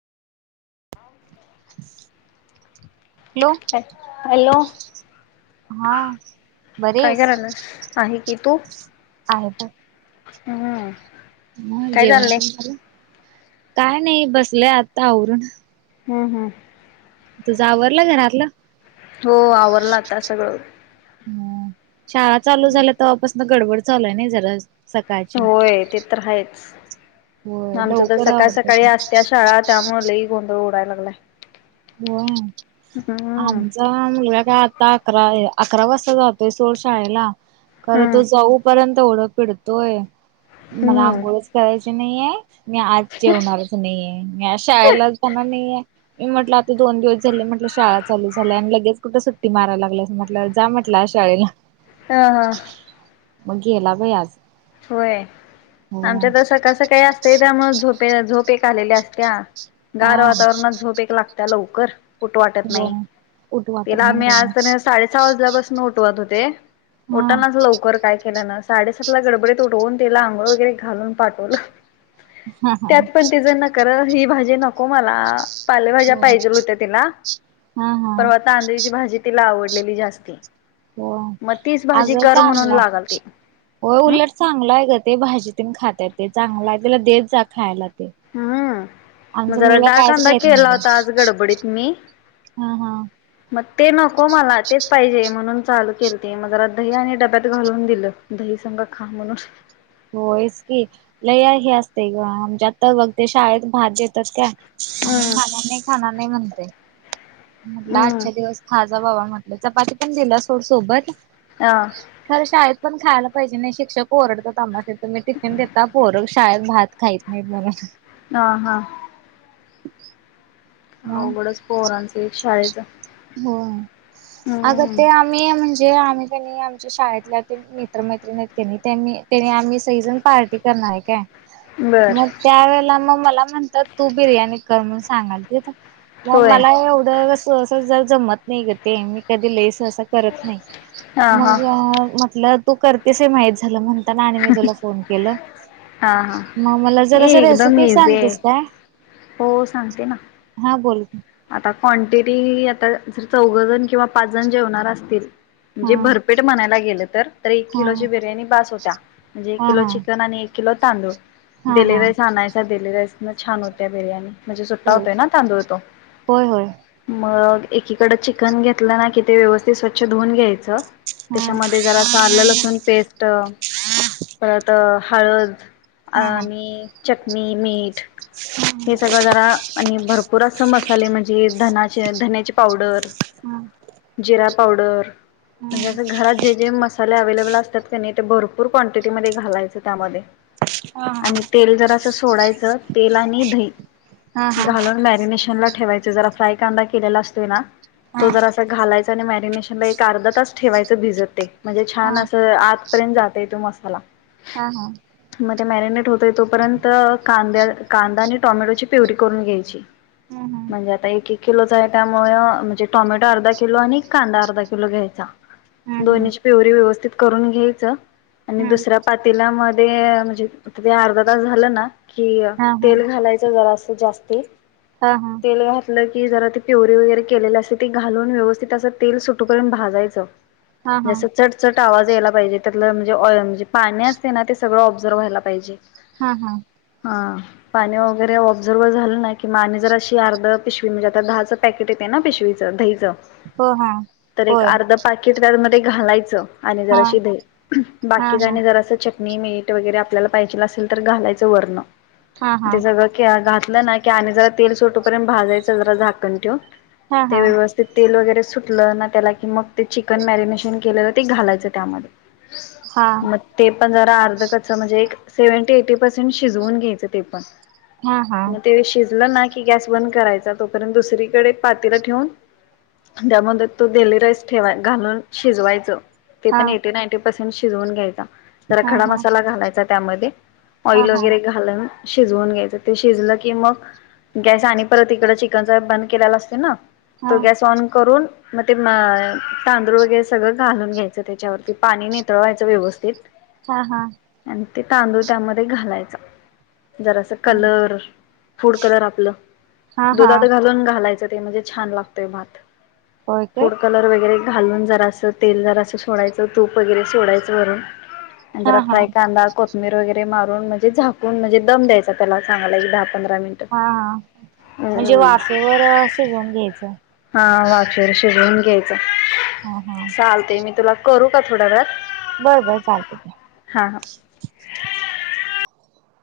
Hello हऽऽहॅलो,, हा काय करायल्यास,, आहे कि तू.. आहेेत.. हम्म.. म काय जेवण चाललंय तेन झालं,, काय नाही बसलंय आता आवरून.. हम्म, हम्म.. तुझ आवरला घरातलं. हो, आवरलं आता सगळं.. हम्म शाळा चालू झाल्या तव्हापासनं गडबड चालूआय नाही जराचऽऽ होय,, ते तर आहेच. होय आमचं तर लवकर सकाळ आवरतच सकाळी नाही असत्या शाळा त्यामुळं लय गोंधळ उडाय लागलाय.. होय,, हम्म आमचा मुलगा काय आ धा अकरा, अकरा वाजता जातोय सोड शाळेला खरं हम्म तो जाऊपर्यंत तेवढं पिडतोय मला हम्म आंघोळच करायची नाहीयेय. मी आज जेवणारच नाहीयेय, मी आज शाळेलाच जाणार नाहीयेय, मी म्हटलं दोन दिवस झाले म्हटलं शाळा चालू झाल्या आणि लगेच कुठं सुट्टी मारयला लागल्यास अस म्हटलं जा म्हटलं आज शाळेला.. हा हा. मग गेला बई आज.. होय,,, हो आमच्या तसं सकाळ सकाळी असतंय त्यामुळे झोपेऽऽ झोपेऽऽ आलेल्या असत्या,,, गार हा वातावरणात झोप एक लागत्या लवकर,,, ऊठू वाटत हो नाही.. उठू वाटत त्याला नाही आम्ही हो आज क नाय साडे सहा वाजल्यापासून उठवत होते.. हा ऊटनाच लवकर काय केलं नं, साडेसात ला गडबडीऽऽ उटवून त्याला आंघोळ वगैरे घालून पाठवलोऽऽ त्यात पण तिजं नखरं ही भाजी नको मला पालेभाज्या हो पाहिजेल होत्या तिला हा हा परवा तांदळीची भाजी तिला आवडलेली जास्ती. ‌ हो अगं चांगलंय लागालती होय हम्म उलट चांगलाय. ते भाजीतून खातेत ते चांगलय त्याला देत जा खायला. ते हम्म मग आमचा जरा मुलगा कायच डाळकांदा खाईत नाही केला ग होता आज गडबडीत मी हा हा मग ते नको मला तेच पाहिजे म्हणून चालू केलंती मग जरा दही आणि डब्यात घालून दिलं दही संगं खा म्हणून. होयच की लय हे असते ग आमच्या आता बघते शाळेत भाजीत त्यात काय हम्म मला नाही खाणार नाही म्हणतय, हम्म. आजच्या दिवस खा बाबा म्हटलं चपाती पण दिलं सोड सोबत हा खर शाळेत पण खायला पाहिजे नाही शिक्षक ओरडतात आम्हांस येत मी टिफिन देतता पोर शाळेत भात खाहीत नाही बोलत. हा हा. मग अवघडच पोहरांचं एक शाळेचं हो अग हम्म ते आम्ही म्हणजे जे आम्ही काणी त्यां आमच्या शाळेतल्या तिनं मित्र मैत्रिणतनी आम्ही सहिझन पार्टी कर हाय काय बर मग त्या वेळेला मग मला म्हणतात तू बिर्याणी कर म्हणून सांगालतीत मग होय मला एवढं सह सहज जर जमत नाही ग ते मी कधी लईस त करत नाही हा मग हा म्हटलं तू करतेस हे माहीत झालं म्हणून त्यांना आणि मी तुला फोन केलं. हा हा मग मला जर असं एकदम रेसिपी इझी आहे सांगतेस काय हो सांगते ना. हा बोल. आता क्वांटिटी आता ज चौघजण किंवा पाच जण जेवणार असतील म्हणजे हा भरपेट म्हणायला गेलं तर तर एक हा किलोची बिर्याणी बास होत्या म्हणजे एक हा किलो चिकन आणि एक किलो तांदूळ हा हा डिले हा राईस आणायचा डिले राईस न छान होत्या बिर्याणी. म्हणजे सुट्टा होय होतोय ना तांदूळ तो. होय होय. मग एकीकड चिकन घेतलं ना कि ते व्यवस्थित स्वच्छ धुऊून घ्यायचं हा त्याच्यामध्ये जरासं आलं लसूण पेस्ट परत हळद हा हा आणि चटनी, मीठ हे सगळं जरा आणि भरपूर असं मस्त मसाले म्हणजे धनाचे धन्याची पावडर, हा हा जिरा पावडर म्हणजे असं घरात जे जे मस मसाले अवेलेबल असतात काणी ते भरपूर क्वांटिटी मध्ये घालायच त्यामध्ये आणि तेल जरासं सोडायचं तेल आणि दही. हा हा हा हा हा घालून मॅरिनेशन ला ठेवायच, जरा फ्राय कांदा केलेला असतोय ना हा हा तो जरासा घालायचा आणि मॅरिनेशनला एक अर्धा तास ठेवायच भिजत ते म्हणजे छान अस आत पर्यंत जातय तो मसाला. हा, हा. मग मॅरिनेट होतय तोपर्यंत कांद्या कांदा आणि टोमॅटोची प्युरी करून घ्यायची. ह ह. म्हणजे आता एक-एक किलोच आहे, त्यामुळे म्हणजे टॉमॅटो अर्धा किलो आणि कांदा अर्धा किलो घ्यायचा हा दोन्हीची प्युरी व्यवस्थित करून घ्यायचं आणि हा दुसऱ्या पातीलामध्ये म्हणजे ते अर्धा तास झालं ना कि हा हा तेल घालायचं जरासं जास्ती हा हा तेल घातलं की जरा ती प्युरी वगैरे केलेली असते ते घालून व्यवस्थित असं तेल सुटू पर्यंत भाजायचं हा हा जस चटचट आवाज यायला त्यातलं म्हणजे पाणी असते, ना ते सगळं ऑब्झर व्हायला पाहिजे. हा हा हा. पाणी वगैरे ऑब्झर झालं ना की मग आणि जरा अर्ध पिशवी म्हणजे आता दहा चं पकेट येते ना, पिशवीचं दहीचं. हो हा तर एक होय अर्ध पाकिट त्यामध्ये घालायचं. आणि हा जराशी दही, हा हा बाकीच्यांनी जरास चट नी, मीठ वगैरे आपल्याला पाहिजे असेल, तर घालायचं वरूनं, हा हा ते सगळं - घातल ना आणि जरा तेल सोटूपर्यंत भाजायच जरा झाकण ठेवून हा हा ते हा व्यवस्थित तेल वगैरे सुटलं ना, त्याला की मग ते चिकन मॅरिनेशन केलेलं ते घालायचं त्यामध्ये हा मग ते पण जरा अर्धकच्चं म्हणजे एक सेवेंटी ऐटी पर्सेंट शिजवून घ्यायायचं ते पण, हा हा हा शिजल ना की गॅस बंद करायचा. तोपर्यंत दुसरीकडे पातेलं ठेवून त्यामध्ये तो डेली राईस ठेवायचा घालून शिजवायचा. ते पण हा एटी-नाईंटी पर्सेंट शिजवून घ्यायचा. जरा हा खडा मसाला हा घालायचा त्यामध्ये, हा ऑइल वगैरे घालायचं. शिजवून घ्यायचं. ते शिजलं की मग गॅस आणि परत मग इकडे चिकन बंद केलेलं असतं ना? तो गॅस ऑन करून. मग ते मा तांदूळ वगैरे सगळं घालून घ्यायचं त्याच्यावरती पाणी निथळवायचं व्यवस्थित. हा हा. आणि ते तांदूळ त्यामध्ये घालायच, जरा असं कलर, फूड कलर आपला ते हा हा हा दुधात घालून घालायचं ते म्हणजे छान लागतय भात होय काय फूड कलर वगैर घालून जरा असं तेल जरास, सोडायच तूप वगैरे सोडायचं वरून. आणि हा जरा हा फ्राय कांदा, कोथिंबीर वगैरे मारून, म्हणजे झाकून दम द्यायचा त्याला चांगला एक दहा पंधरा मिनिटं. हा हा म्हणजे अम्म, वाफेवर शिजवून घ्यायचं हा वाचूर शिजवून घ्यायचा. हा हा. चालते मी तुला करू का थोड्या वेळात? बरं बरं चालतय हा हा चालतय.